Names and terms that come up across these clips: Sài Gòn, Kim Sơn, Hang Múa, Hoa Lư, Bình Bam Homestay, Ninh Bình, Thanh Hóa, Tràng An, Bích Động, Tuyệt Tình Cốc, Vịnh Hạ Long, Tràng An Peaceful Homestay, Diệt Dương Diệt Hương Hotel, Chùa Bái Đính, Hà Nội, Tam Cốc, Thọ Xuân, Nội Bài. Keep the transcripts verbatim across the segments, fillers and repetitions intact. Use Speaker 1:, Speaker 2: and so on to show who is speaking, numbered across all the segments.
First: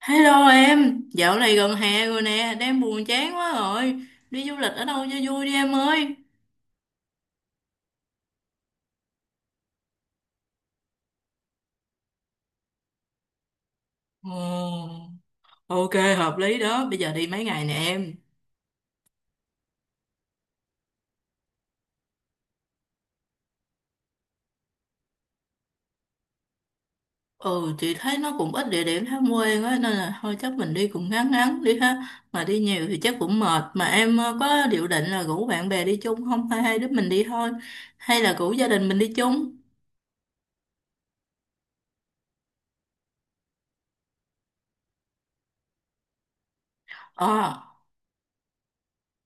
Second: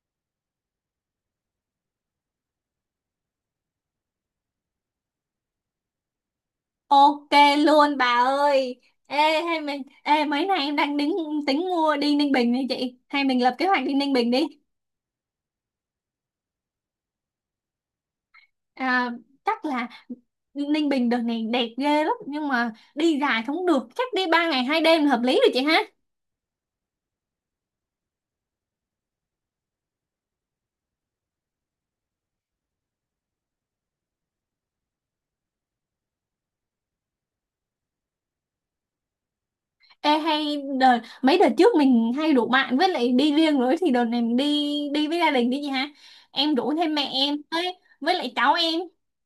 Speaker 1: Hello em, dạo này gần hè rồi nè, đang buồn chán quá rồi. Đi du lịch ở đâu cho vui đi em ơi.
Speaker 2: Ok luôn bà ơi. Ê, hay mình ê mấy nay em đang tính tính mua đi Ninh Bình đi chị. Hay mình lập kế hoạch đi Ninh Bình đi.
Speaker 1: Ồ, ok, hợp lý đó, bây giờ đi mấy ngày nè em.
Speaker 2: À, chắc là Ninh Bình đợt này đẹp ghê lắm nhưng mà đi dài không được, chắc đi ba ngày hai đêm là hợp lý rồi chị ha.
Speaker 1: Ừ, chị thấy nó cũng ít địa điểm tham quan á, nên là thôi chắc mình đi cũng ngắn ngắn đi ha. Mà đi nhiều thì chắc cũng mệt, mà em ờ, có dự định là rủ bạn bè đi chung không? Hay hai đứa mình đi thôi, hay là rủ gia đình mình đi chung?
Speaker 2: Ê, hay đợt mấy đợt trước mình hay rủ bạn với lại đi riêng rồi thì đợt này mình đi đi với gia đình đi chị ha. Em rủ thêm mẹ em
Speaker 1: Ờ,
Speaker 2: với với lại cháu em.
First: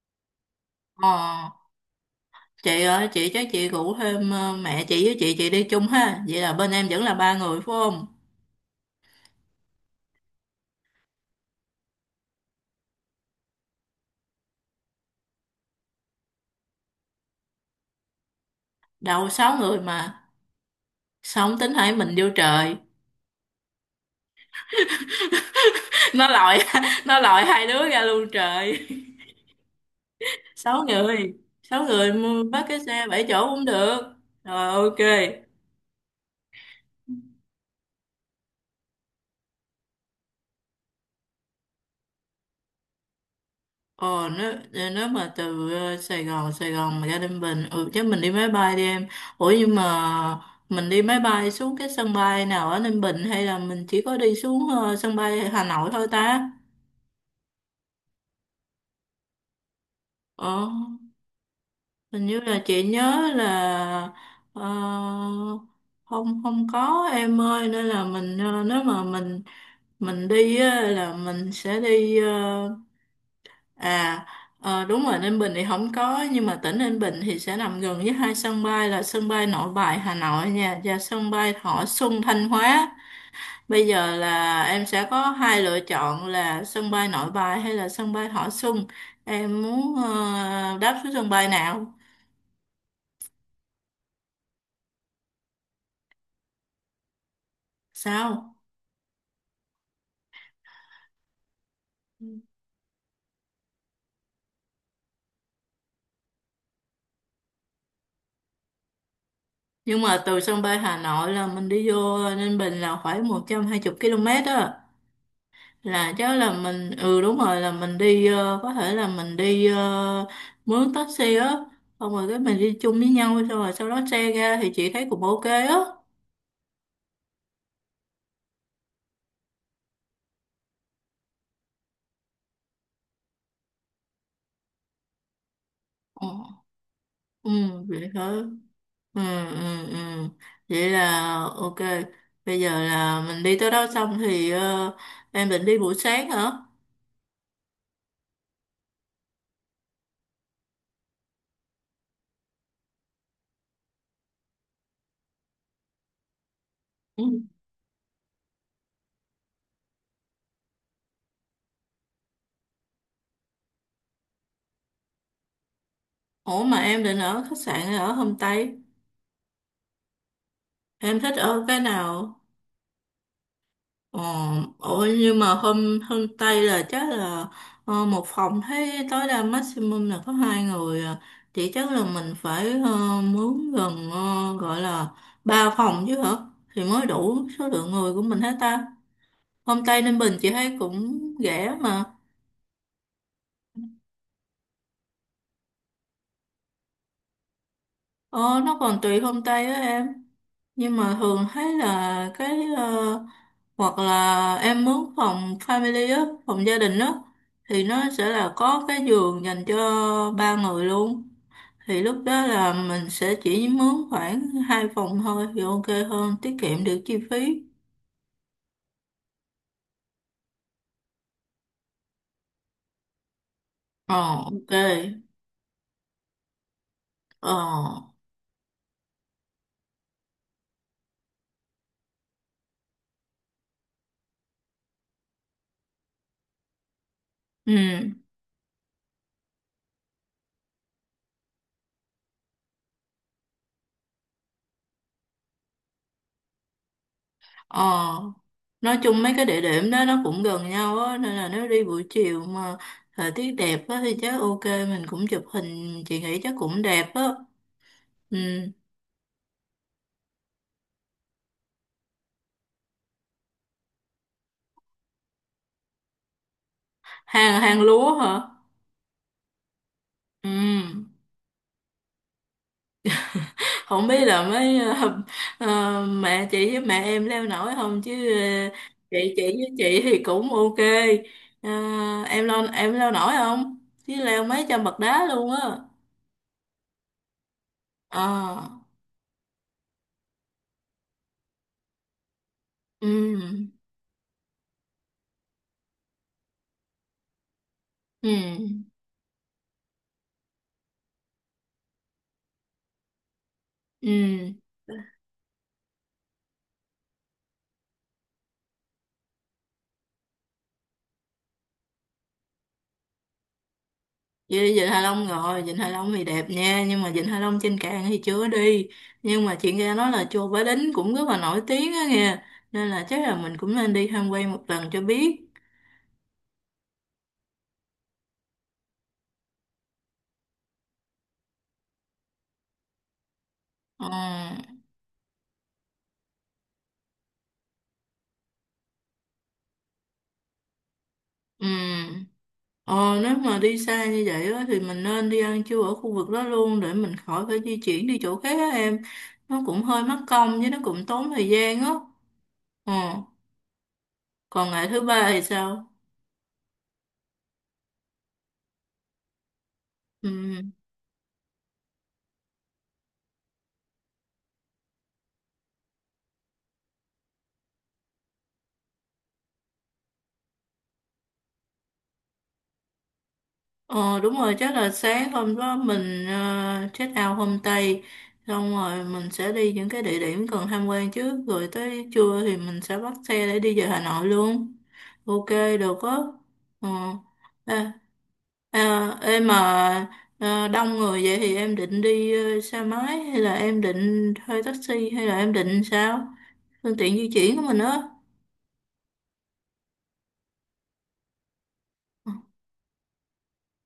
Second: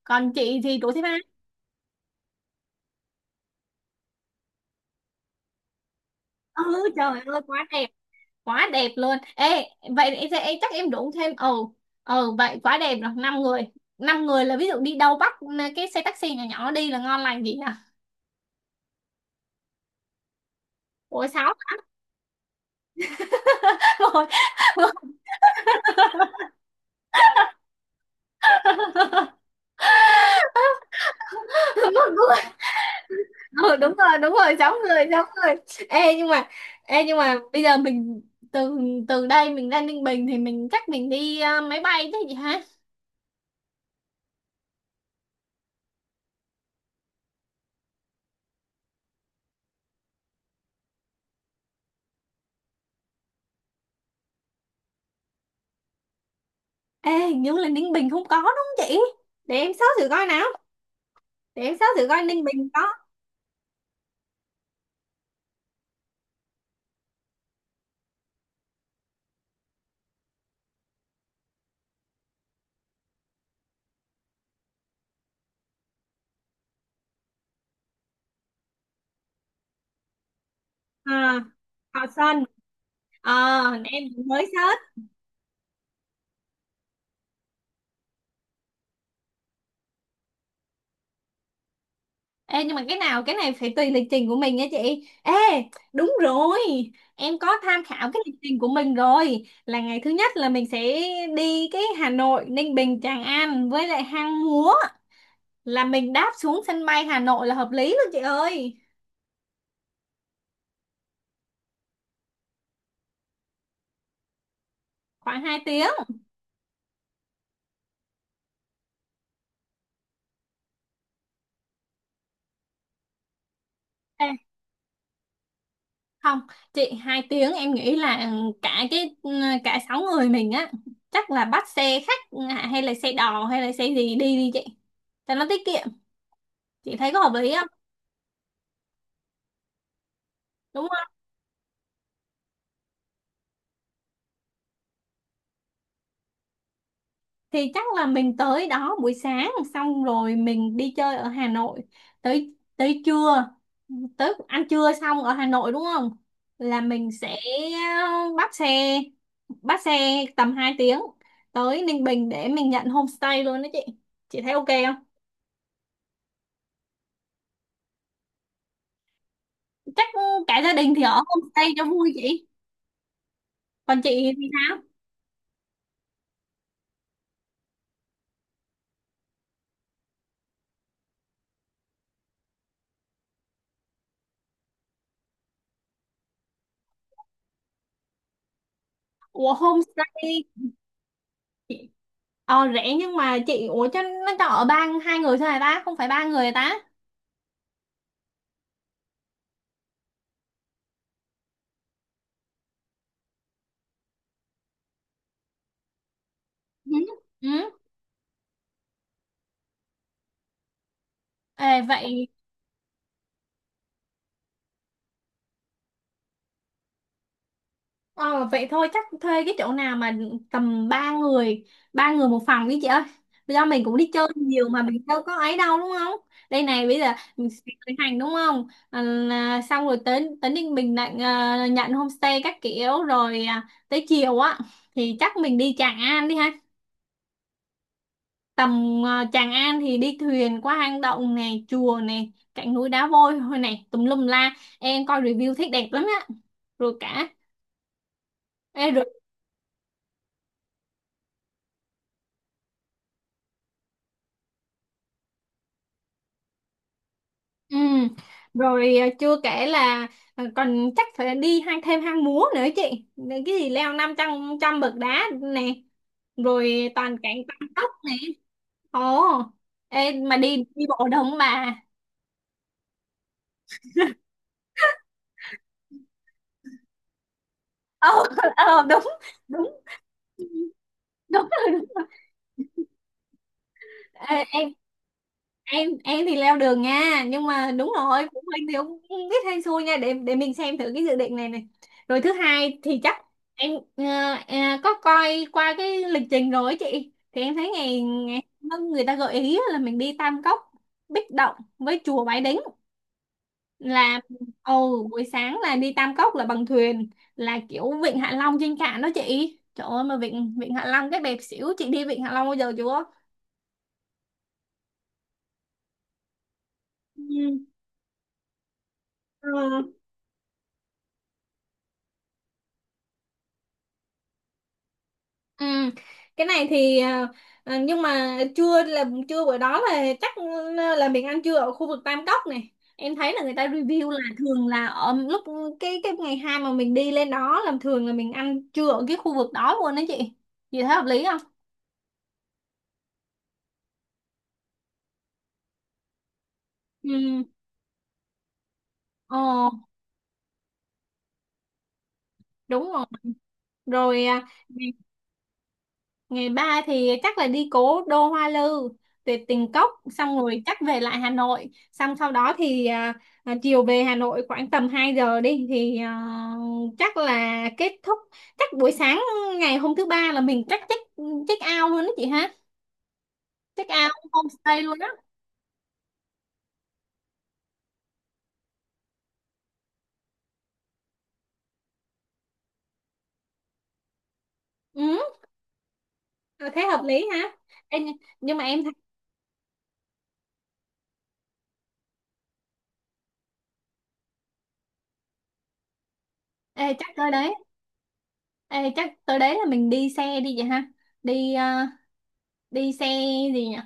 Speaker 2: Còn chị thì rủ thêm
Speaker 1: ờ.
Speaker 2: ai?
Speaker 1: Chị ơi chị chắc chị rủ thêm ờ, mẹ chị với chị chị đi chung ha, vậy là
Speaker 2: Ừ,
Speaker 1: bên em vẫn là
Speaker 2: trời
Speaker 1: ba
Speaker 2: ơi,
Speaker 1: người
Speaker 2: quá
Speaker 1: phải
Speaker 2: đẹp
Speaker 1: không?
Speaker 2: quá đẹp luôn. Ê, vậy thì em chắc em đụng thêm. Ừ ừ, vậy quá đẹp rồi. Năm người, năm người là ví dụ đi đâu bắt cái xe taxi nhỏ nhỏ đi là ngon lành gì à.
Speaker 1: Đâu sáu người mà.
Speaker 2: Ủa,
Speaker 1: Sao
Speaker 2: sáu?
Speaker 1: không tính hai mình vô trời.
Speaker 2: Rồi,
Speaker 1: Nó lòi nó lòi hai đứa ra luôn trời. Sáu người. Sáu
Speaker 2: một
Speaker 1: người
Speaker 2: người.
Speaker 1: mua- bắt cái xe bảy chỗ cũng
Speaker 2: Ừ, đúng
Speaker 1: được.
Speaker 2: rồi, đúng rồi,
Speaker 1: Rồi
Speaker 2: sáu
Speaker 1: ok.
Speaker 2: người, sáu người. Ê nhưng mà ê nhưng mà bây giờ mình từ từ đây mình ra Ninh Bình thì mình chắc mình đi ờ, máy bay chứ gì hả.
Speaker 1: Ồ, nếu, nếu mà từ ờ, Sài Gòn Sài Gòn mà ra Ninh Bình, ừ chứ mình đi máy bay đi em. Ủa nhưng mà mình đi máy bay xuống cái sân bay nào ở Ninh Bình? Hay là mình chỉ có đi xuống ờ, sân bay Hà Nội thôi ta?
Speaker 2: Ê, hình như là Ninh Bình không có, đúng không chị? Để em search thử coi nào.
Speaker 1: Ờ,
Speaker 2: Để em search thử coi
Speaker 1: hình như
Speaker 2: Ninh
Speaker 1: là
Speaker 2: Bình có.
Speaker 1: chị nhớ là, ờ, không, không có em ơi, nên là mình, ờ, nếu mà mình mình đi á, là mình sẽ đi ờ, à ờ, đúng rồi, Ninh Bình thì không có nhưng mà tỉnh Ninh Bình thì sẽ nằm gần với hai sân bay là sân bay Nội Bài Hà Nội nha và
Speaker 2: À,
Speaker 1: sân bay Thọ
Speaker 2: Thọ
Speaker 1: Xuân
Speaker 2: Xuân.
Speaker 1: Thanh Hóa.
Speaker 2: Ờ,
Speaker 1: Bây
Speaker 2: em
Speaker 1: giờ
Speaker 2: cũng mới
Speaker 1: là em
Speaker 2: search.
Speaker 1: sẽ có hai lựa chọn là sân bay Nội Bài hay là sân bay Thọ Xuân. Em muốn ờ, đáp xuống sân bay nào?
Speaker 2: Ê, nhưng mà cái nào cái này phải tùy lịch trình của mình nha chị. Ê, đúng rồi. Em có tham khảo cái lịch trình
Speaker 1: Sao.
Speaker 2: của mình rồi. Là ngày thứ nhất là mình sẽ đi cái Hà Nội, Ninh Bình, Tràng An với lại Hang Múa. Là mình đáp xuống sân bay Hà Nội là hợp lý luôn chị ơi.
Speaker 1: Nhưng mà từ sân bay Hà Nội là mình đi vô Ninh Bình là khoảng một trăm hai mươi ki lô mét á.
Speaker 2: Khoảng hai tiếng.
Speaker 1: Là chắc là mình, ừ đúng rồi, là mình đi, ờ, có thể là mình đi ờ, mướn taxi á. Xong rồi cái mình đi chung với nhau xong rồi sau đó
Speaker 2: Ê,
Speaker 1: xe ra thì chị thấy cũng ok á.
Speaker 2: không, chị, hai tiếng em nghĩ là ừ, cả cái ừ, cả sáu người mình á chắc là bắt xe khách, à, hay là xe đò hay là xe gì, đi đi chị. Cho nó tiết kiệm.
Speaker 1: Ờ.
Speaker 2: Chị thấy có hợp
Speaker 1: Ừ,
Speaker 2: lý không?
Speaker 1: vậy hả? Ừ, ừ, ừ.
Speaker 2: Đúng
Speaker 1: Vậy
Speaker 2: rồi.
Speaker 1: là ok. Bây giờ là mình đi tới đó xong thì ờ, em định đi buổi sáng hả?
Speaker 2: Thì chắc là mình tới đó buổi sáng xong rồi mình đi chơi ở Hà Nội tới tới trưa, tới ăn trưa xong ở Hà Nội đúng không? Là mình
Speaker 1: Ừ.
Speaker 2: sẽ bắt xe bắt xe tầm hai tiếng tới Ninh Bình để mình nhận homestay luôn đó chị. Chị thấy ok không?
Speaker 1: Ủa mà em định ở khách sạn hay ở homestay?
Speaker 2: Chắc cả gia đình thì
Speaker 1: Em
Speaker 2: ở
Speaker 1: thích ở
Speaker 2: homestay
Speaker 1: cái
Speaker 2: cho vui
Speaker 1: nào?
Speaker 2: chị. Còn
Speaker 1: Ờ,
Speaker 2: chị thì sao?
Speaker 1: ủa nhưng mà hôm hôm Tây là chắc là ờ, một phòng thấy tối đa maximum là có hai người à. Thì chắc là mình phải ờ, mướn gần, ờ, gọi là ba phòng chứ hả? Thì mới đủ số lượng người của mình hết ta.
Speaker 2: Ủa,
Speaker 1: Hôm Tây Ninh
Speaker 2: homestay.
Speaker 1: Bình chị thấy cũng rẻ mà.
Speaker 2: Ờ, rẻ nhưng mà chị, ủa cho nó cho ở ba, hai người thôi hả ta? Không phải ba người hả ta?
Speaker 1: Ờ, nó còn tùy hôm tây á em. Nhưng mà thường thấy là cái ờ, hoặc là em mướn phòng family á, phòng gia
Speaker 2: Ừ.
Speaker 1: đình á
Speaker 2: Ừ.
Speaker 1: thì nó sẽ là có cái giường dành cho ba người luôn.
Speaker 2: Ê,
Speaker 1: Thì lúc
Speaker 2: vậy
Speaker 1: đó là mình sẽ chỉ mướn khoảng hai phòng thôi thì ok hơn, tiết kiệm được chi phí.
Speaker 2: ờ, vậy thôi chắc thuê cái chỗ nào mà tầm ba người ba người một phòng đi chị ơi, do mình cũng đi
Speaker 1: Ờ
Speaker 2: chơi nhiều
Speaker 1: ok.
Speaker 2: mà mình đâu có ấy đâu đúng không. Đây này, bây giờ mình
Speaker 1: Ờ
Speaker 2: sẽ khởi hành, đúng không, à, là- xong rồi tới tới Ninh Bình lại ờ, nhận homestay các kiểu rồi, à, tới chiều á thì chắc mình đi Tràng An đi ha.
Speaker 1: ừ.
Speaker 2: tầm ờ, Tràng An thì đi thuyền qua hang động này, chùa này, cạnh núi đá vôi thôi này, tùm lum la. Em coi review thấy đẹp lắm á. Rồi cả.
Speaker 1: Ờ,
Speaker 2: Ê,
Speaker 1: nói
Speaker 2: rồi.
Speaker 1: chung mấy cái địa điểm đó nó cũng gần nhau á, nên là nếu đi buổi chiều mà thời tiết đẹp á thì chắc ok, mình cũng chụp hình, chị nghĩ chắc cũng đẹp á.
Speaker 2: Ừ.
Speaker 1: Ừ.
Speaker 2: Rồi, à, chưa kể là, à, còn chắc phải đi hang thêm Hang Múa nữa chị. Để cái gì leo năm trăm trăm bậc đá nè, rồi toàn cảnh
Speaker 1: Hàng
Speaker 2: Tam
Speaker 1: hàng
Speaker 2: Cốc nè.
Speaker 1: lúa hả?
Speaker 2: Ồ. Ê, mà
Speaker 1: Ừ.
Speaker 2: đi đi bộ được không bà?
Speaker 1: Không biết là mấy ờ, ờ, mẹ chị với mẹ em leo nổi không
Speaker 2: Ờ.
Speaker 1: chứ ờ,
Speaker 2: Ờ, đúng,
Speaker 1: chị chị với
Speaker 2: đúng
Speaker 1: chị thì cũng ok.
Speaker 2: đúng,
Speaker 1: Ờ,
Speaker 2: rồi, đúng rồi.
Speaker 1: em leo em leo nổi không? Chứ
Speaker 2: Ê,
Speaker 1: leo mấy
Speaker 2: em
Speaker 1: trăm bậc đá luôn á.
Speaker 2: em em thì leo đường nha, nhưng mà đúng rồi phụ
Speaker 1: Ờ.
Speaker 2: huynh thì cũng không biết hay xui nha, để để mình xem thử cái dự định này này Rồi thứ hai thì
Speaker 1: Ừ.
Speaker 2: chắc em ờ, ờ, có coi qua cái lịch trình rồi ấy chị, thì em thấy ngày, ngày
Speaker 1: Ừ.
Speaker 2: người ta gợi ý là mình đi Tam Cốc Bích Động với chùa Bái Đính,
Speaker 1: Ừ.
Speaker 2: là ồ buổi sáng là đi Tam Cốc là bằng thuyền, là kiểu vịnh Hạ Long trên cạn đó chị, trời ơi mà vịnh vịnh Hạ Long cái đẹp xỉu. Chị đi vịnh Hạ Long bao giờ chưa?
Speaker 1: Với Vịnh Hạ Long rồi, Vịnh Hạ Long thì đẹp nha, nhưng mà Vịnh Hạ Long trên cạn thì chưa đi. Nhưng mà chuyện
Speaker 2: Ừ.
Speaker 1: ra nói là chùa Bái Đính cũng rất là nổi tiếng á nghe, nên là chắc là mình cũng nên đi tham quan một lần cho biết.
Speaker 2: Ừ. Cái này thì ờ, ờ, nhưng mà trưa, là trưa bữa đó là chắc là mình ăn trưa ở khu vực Tam Cốc này, em thấy là người ta
Speaker 1: Ờ,
Speaker 2: review là thường là ở lúc cái cái ngày hai mà mình đi lên đó là thường là mình ăn trưa ở cái khu vực đó luôn đó chị. Chị thấy hợp lý không?
Speaker 1: ừ, Ờ, nếu mà đi xa như vậy á, thì mình nên đi ăn trưa ở khu vực đó luôn để mình
Speaker 2: Ừ.
Speaker 1: khỏi phải di chuyển đi chỗ khác á em. Nó cũng
Speaker 2: Ồ,
Speaker 1: hơi mất công với nó cũng tốn thời gian á.
Speaker 2: đúng
Speaker 1: Ờ,
Speaker 2: rồi. Rồi à,
Speaker 1: còn ngày thứ ba thì sao?
Speaker 2: ngày ba thì chắc là đi cố đô Hoa Lư, tuyệt tình cốc,
Speaker 1: Ừ.
Speaker 2: xong rồi chắc về lại Hà Nội, xong sau đó thì à, à, chiều về Hà Nội khoảng tầm hai giờ đi thì à, chắc là kết thúc. Chắc buổi sáng ngày hôm thứ ba là mình chắc check check out luôn đó chị ha, check out
Speaker 1: Ờ đúng rồi, chắc
Speaker 2: homestay
Speaker 1: là
Speaker 2: luôn đó.
Speaker 1: sáng hôm đó mình uh, check out homestay xong rồi mình sẽ đi những cái địa điểm cần tham quan trước rồi tới trưa thì mình sẽ bắt xe để đi về Hà Nội luôn.
Speaker 2: Ừ,
Speaker 1: Ok, được á.
Speaker 2: thế
Speaker 1: ờ
Speaker 2: hợp lý ha.
Speaker 1: à,
Speaker 2: Ê, nhưng nhưng mà em thấy-
Speaker 1: à, em mà à, đông người vậy thì em định đi ờ, xe máy hay là em định thuê taxi hay là em định sao,
Speaker 2: ê,
Speaker 1: phương
Speaker 2: chắc
Speaker 1: tiện
Speaker 2: tới
Speaker 1: di
Speaker 2: đấy
Speaker 1: chuyển của mình á?
Speaker 2: ê, chắc tới đấy là mình đi xe đi vậy ha. đi à, đi xe gì nhỉ,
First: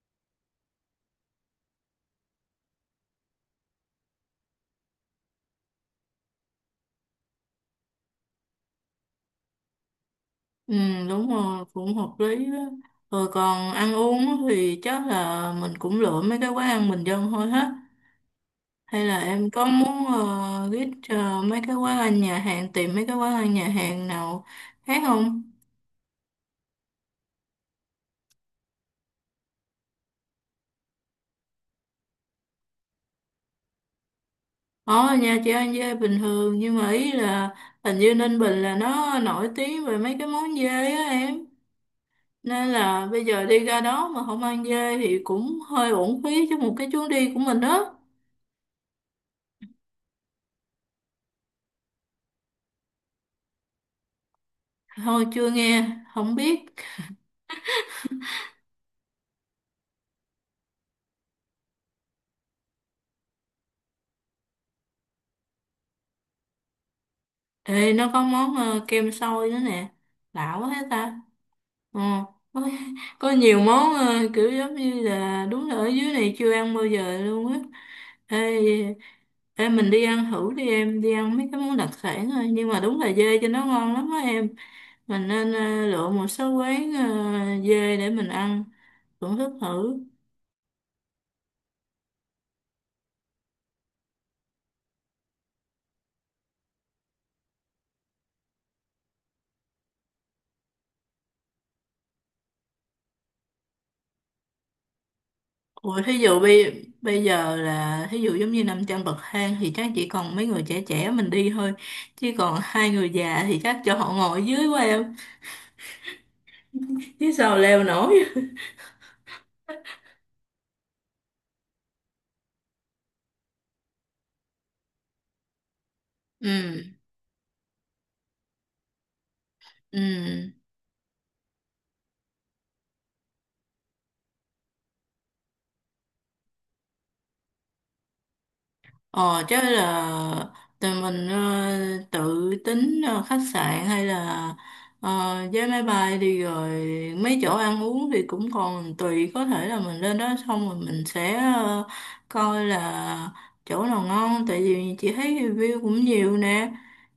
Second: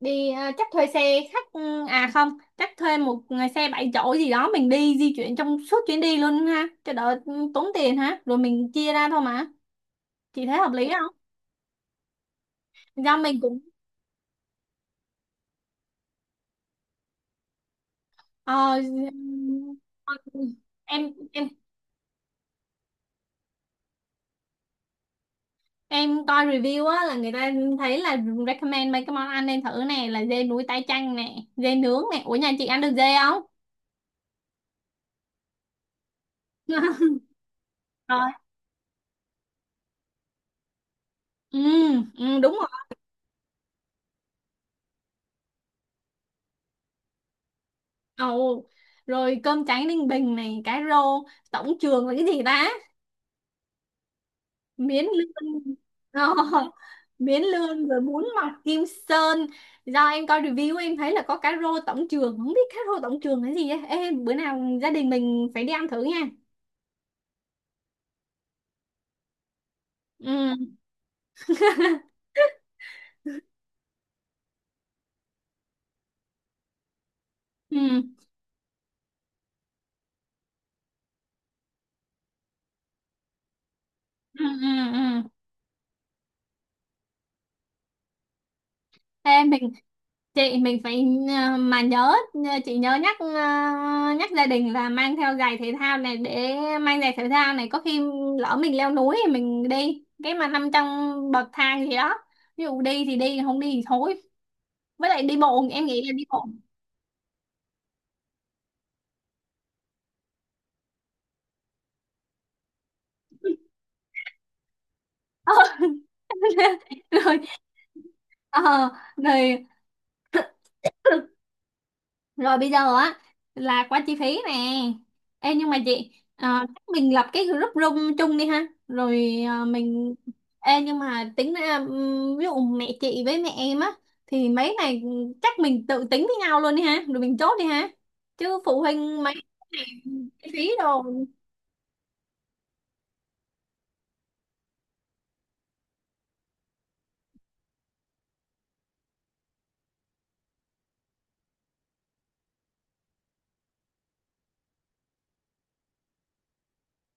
Speaker 2: đi ờ, chắc thuê xe khách, ừ, à không, chắc thuê một xe bảy chỗ gì đó, mình đi di chuyển trong suốt chuyến đi luôn ha cho đỡ ừ, tốn tiền ha, rồi mình chia ra thôi mà. Chị thấy hợp
Speaker 1: Ừ,
Speaker 2: lý không?
Speaker 1: đúng rồi, cũng hợp lý đó.
Speaker 2: Do
Speaker 1: Rồi
Speaker 2: mình cũng
Speaker 1: còn ăn uống á thì chắc là mình cũng lựa mấy cái quán ăn bình dân thôi hết.
Speaker 2: ờ,
Speaker 1: Hay là em có muốn
Speaker 2: ờ,
Speaker 1: uh, ghét
Speaker 2: em
Speaker 1: ờ,
Speaker 2: em
Speaker 1: mấy cái quán ăn nhà hàng, tìm mấy cái quán ăn nhà hàng nào khác không?
Speaker 2: em coi review á là người ta thấy là recommend mấy cái món ăn nên thử nè, là dê núi tái chanh nè, dê nướng nè, ủa nhà chị ăn được dê không?
Speaker 1: Ở nhà chị ăn dê bình thường, nhưng mà ý là hình như
Speaker 2: Rồi.
Speaker 1: Ninh Bình là nó nổi tiếng về mấy cái món dê á em.
Speaker 2: Ừ, ừ, đúng
Speaker 1: Nên
Speaker 2: rồi.
Speaker 1: là bây giờ đi ra đó mà không ăn dê thì cũng hơi uổng phí cho một cái chuyến đi của mình đó.
Speaker 2: Ồ, rồi cơm tráng ninh bình này, cá rô tổng trường là cái gì ta, miến
Speaker 1: Thôi
Speaker 2: lươn.
Speaker 1: chưa nghe,
Speaker 2: Ờ,
Speaker 1: không biết.
Speaker 2: miến lươn rồi bún mọc kim sơn. Do em coi review em thấy là có cá rô tổng trường, không biết cá rô tổng trường là gì ấy. Ê, bữa nào gia đình mình phải đi ăn thử nha.
Speaker 1: Ê, nó có món ờ, kem xôi nữa nè. Lạ quá
Speaker 2: Ừ,
Speaker 1: hết ta. Ờ, có, có nhiều món ờ, kiểu giống như là đúng là ở dưới này chưa ăn bao giờ luôn á.
Speaker 2: ừ,
Speaker 1: Ê, ê, mình đi ăn thử đi em, đi ăn mấy cái món đặc sản thôi. Nhưng mà đúng là dê cho nó ngon lắm á
Speaker 2: ừ,
Speaker 1: em.
Speaker 2: ừ, ừ.
Speaker 1: Mình nên ờ, lựa một số quán ờ, dê để mình ăn, thưởng
Speaker 2: Ê,
Speaker 1: thức
Speaker 2: mình
Speaker 1: thử.
Speaker 2: chị mình phải ờ, mà nhớ ờ, chị nhớ nhắc ờ, nhắc gia đình là mang theo giày thể thao này, để mang giày thể thao này có khi lỡ mình leo núi thì mình đi, cái mà nằm trong bậc thang gì đó, ví dụ đi thì đi, không đi thì thôi, với lại đi bộ em nghĩ
Speaker 1: Ủa,
Speaker 2: là
Speaker 1: thí
Speaker 2: đi
Speaker 1: dụ
Speaker 2: bộ.
Speaker 1: bây bây giờ là thí dụ giống như năm trăm bậc thang thì chắc chỉ còn mấy người trẻ trẻ mình đi thôi, chứ còn hai người già thì chắc cho họ ngồi dưới quá em, chứ
Speaker 2: Rồi
Speaker 1: sao leo nổi.
Speaker 2: ờ, rồi. Rồi bây giờ á là qua chi phí nè. Ê, nhưng mà chị ờ, chắc
Speaker 1: Ừ,
Speaker 2: mình lập cái group room chung đi ha rồi ờ,
Speaker 1: ừ.
Speaker 2: mình. Ê, nhưng mà tính ra ừm, ví dụ mẹ chị với mẹ em á thì mấy này chắc mình tự tính với nhau luôn đi ha rồi mình chốt đi ha, chứ phụ huynh mấy
Speaker 1: Ờ chứ
Speaker 2: cái này chi
Speaker 1: là
Speaker 2: phí đồ.
Speaker 1: tụi mình ờ, tự tính ờ, khách sạn hay là ờ, vé máy bay đi rồi mấy chỗ ăn uống thì cũng còn tùy, có thể là mình lên đó xong rồi mình sẽ ờ, coi là chỗ nào ngon, tại vì chị thấy review cũng nhiều nè,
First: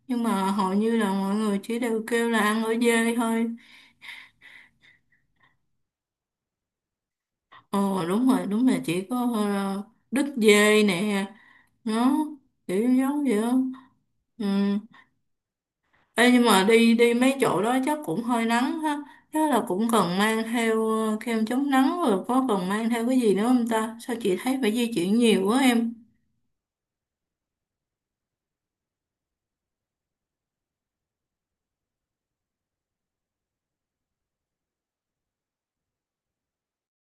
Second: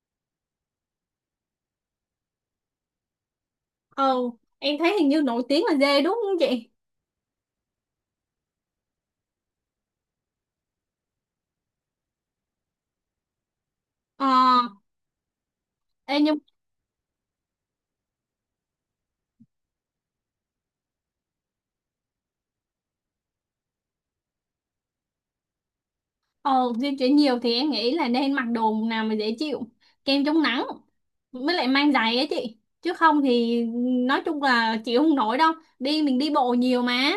Speaker 1: nhưng mà hầu như là mọi người chỉ đều kêu là ăn ở dê thôi.
Speaker 2: Ờ, em thấy hình như nổi tiếng là dê đúng không chị?
Speaker 1: Ờ đúng rồi, đúng là chỉ có ờ, đứt dê nè, nó kiểu giống vậy đó.
Speaker 2: Ờ.
Speaker 1: Ừ.
Speaker 2: Ê,
Speaker 1: Ê,
Speaker 2: nhưng.
Speaker 1: nhưng mà đi đi mấy chỗ đó chắc cũng hơi nắng ha. Chắc là cũng cần mang theo ờ, kem chống nắng, rồi có cần mang theo cái gì nữa không ta? Sao chị thấy phải di chuyển nhiều quá em?
Speaker 2: Ờ, di chuyển nhiều thì em nghĩ là nên mặc đồ nào mà dễ chịu, kem chống nắng, mới lại mang giày ấy chị. Chứ không thì nói chung là chịu không nổi đâu. Đi mình đi bộ nhiều mà.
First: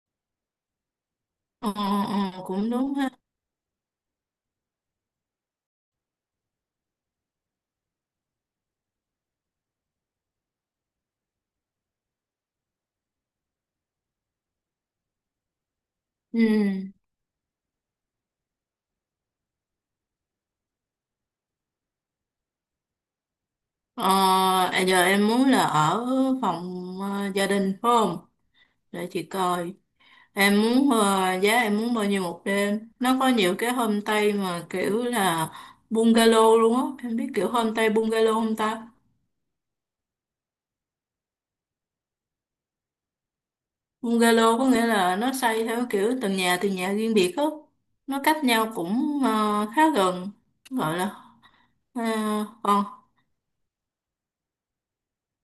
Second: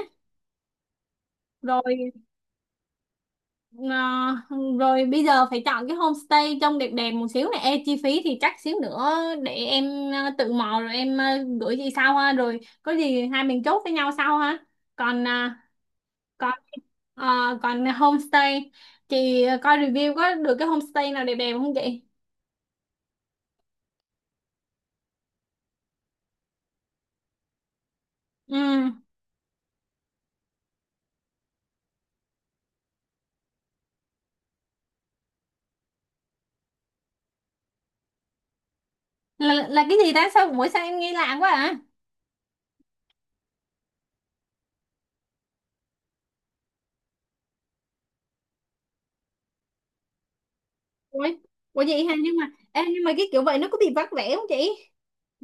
Speaker 1: Ờ, ờ,
Speaker 2: Rồi
Speaker 1: ờ, cũng đúng ha.
Speaker 2: ờ, rồi bây giờ phải chọn cái homestay trông đẹp đẹp một xíu này. Ê, chi phí thì chắc xíu nữa để em ờ, tự mò rồi em ờ, gửi chị sau ha. Rồi có gì hai mình chốt với nhau sau ha. Còn ờ,
Speaker 1: Ừ.
Speaker 2: còn ờ, còn homestay, chị coi review có được cái homestay nào đẹp đẹp không chị?
Speaker 1: Ờ, à, giờ em muốn là ở phòng ờ, gia đình phải không?
Speaker 2: Ừ.
Speaker 1: Để chị coi. Em muốn ờ, giá em muốn bao nhiêu một đêm? Nó có nhiều cái homestay mà kiểu là bungalow luôn á. Em biết kiểu homestay bungalow không ta?
Speaker 2: là là cái gì ta, sao mỗi sao em nghe lạ quá à.
Speaker 1: Bungalow có nghĩa là nó xây theo kiểu từng nhà từng nhà riêng biệt á. Nó cách nhau cũng ờ, khá gần. Gọi là
Speaker 2: Ủa, ủa,
Speaker 1: ờ,
Speaker 2: vậy hả? Nhưng mà
Speaker 1: còn
Speaker 2: em nhưng mà cái kiểu vậy nó có bị vắt vẻ không chị?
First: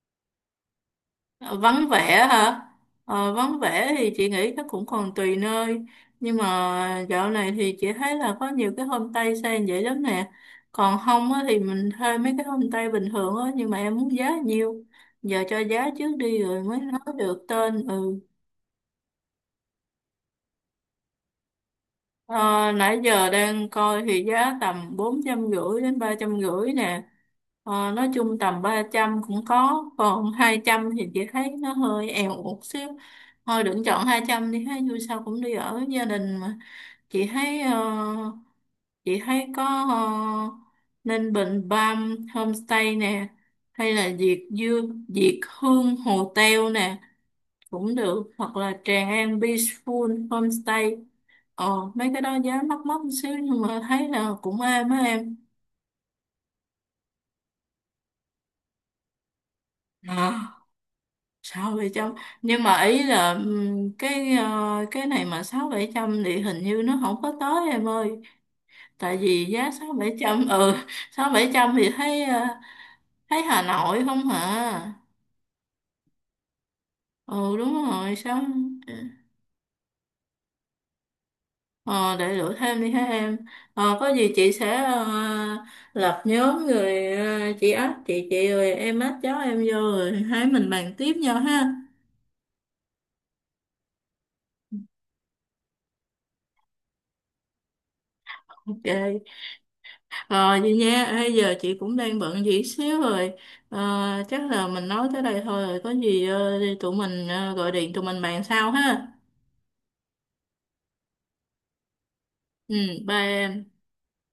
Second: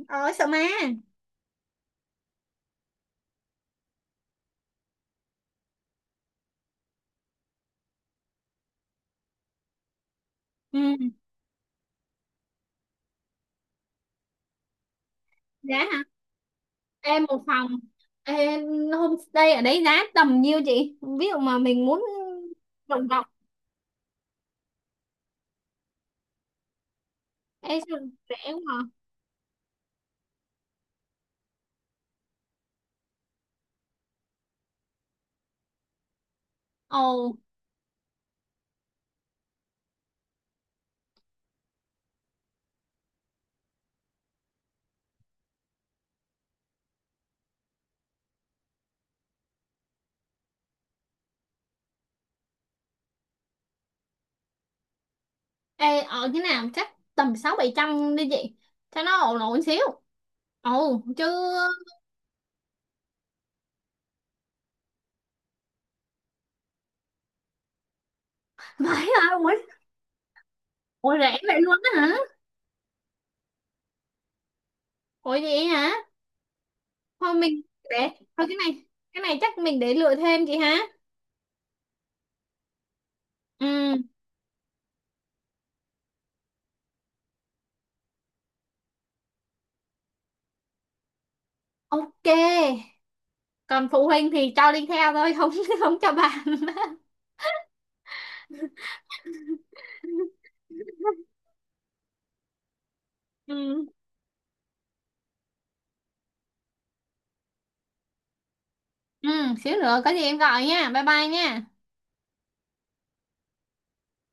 Speaker 2: Ờ, sợ ma.
Speaker 1: vắng vẻ hả? Ờ, vắng vẻ thì chị nghĩ chắc cũng còn tùy nơi. Nhưng mà dạo này thì chị thấy là có nhiều cái homestay xây vậy lắm nè. Còn
Speaker 2: Ừ.
Speaker 1: không á, thì mình thuê mấy cái homestay bình thường á. Nhưng mà em muốn giá nhiêu? Giờ cho
Speaker 2: Giá
Speaker 1: giá
Speaker 2: hả?
Speaker 1: trước đi rồi mới nói
Speaker 2: Em một
Speaker 1: được
Speaker 2: phòng
Speaker 1: tên. Ừ.
Speaker 2: em homestay ở đấy giá tầm nhiêu chị? Ví dụ mà mình muốn
Speaker 1: Ờ, nãy
Speaker 2: rộng rộng,
Speaker 1: giờ đang coi thì giá tầm bốn trăm rưỡi đến ba trăm rưỡi nè,
Speaker 2: em
Speaker 1: ờ,
Speaker 2: sao,
Speaker 1: nói
Speaker 2: rẻ
Speaker 1: chung
Speaker 2: quá
Speaker 1: tầm
Speaker 2: hả?
Speaker 1: ba trăm cũng có, còn hai trăm thì chị thấy nó hơi èo một xíu. Thôi đừng chọn hai trăm đi ha, dù sao cũng đi ở gia đình mà.
Speaker 2: Ồ.
Speaker 1: chị thấy ờ, chị thấy có ờ, nên Bình Bam Homestay nè, hay là Diệt Dương Diệt Hương Hotel nè cũng được, hoặc là Tràng An Peaceful Homestay. Ờ, mấy cái đó giá mắc mắc một xíu nhưng mà thấy là cũng êm á em.
Speaker 2: Ê, ở cái nào chắc tầm sáu bảy trăm đi chị cho nó ổn ổn xíu.
Speaker 1: À,
Speaker 2: Ồ chứ.
Speaker 1: sáu bảy trăm, nhưng mà ý là ừm, cái ờ, cái này mà sáu bảy trăm thì hình như nó không có tới em ơi,
Speaker 2: Vậy
Speaker 1: tại
Speaker 2: hả?
Speaker 1: vì
Speaker 2: Ủa,
Speaker 1: giá sáu bảy trăm ừ,
Speaker 2: ủa,
Speaker 1: sáu
Speaker 2: rẻ
Speaker 1: bảy
Speaker 2: vậy
Speaker 1: trăm
Speaker 2: luôn
Speaker 1: thì
Speaker 2: á hả,
Speaker 1: thấy ờ, thấy Hà Nội không hả.
Speaker 2: ủa vậy hả? Thôi
Speaker 1: Ừ
Speaker 2: mình
Speaker 1: đúng
Speaker 2: để,
Speaker 1: rồi sáu.
Speaker 2: thôi cái này cái này chắc mình để lựa thêm chị hả.
Speaker 1: ờ, để lựa thêm đi ha em.
Speaker 2: Ừ.
Speaker 1: Ờ, có gì chị sẽ ờ, lập nhóm rồi ờ, chị ách chị chị rồi em ách cháu em vô rồi hai mình bàn tiếp nhau ha.
Speaker 2: Ok. Còn phụ huynh thì cho đi theo thôi, không không cho bạn.
Speaker 1: Ok, rồi vậy nha. Ê, giờ chị cũng đang bận gì xíu rồi.
Speaker 2: Ừ
Speaker 1: Ờ, chắc là mình nói tới đây thôi rồi, có gì ờ, tụi mình ờ, gọi điện tụi mình bàn sau ha.
Speaker 2: ừ, xíu nữa có gì em gọi nha, bye bye nha.
Speaker 1: Ừ, bye em.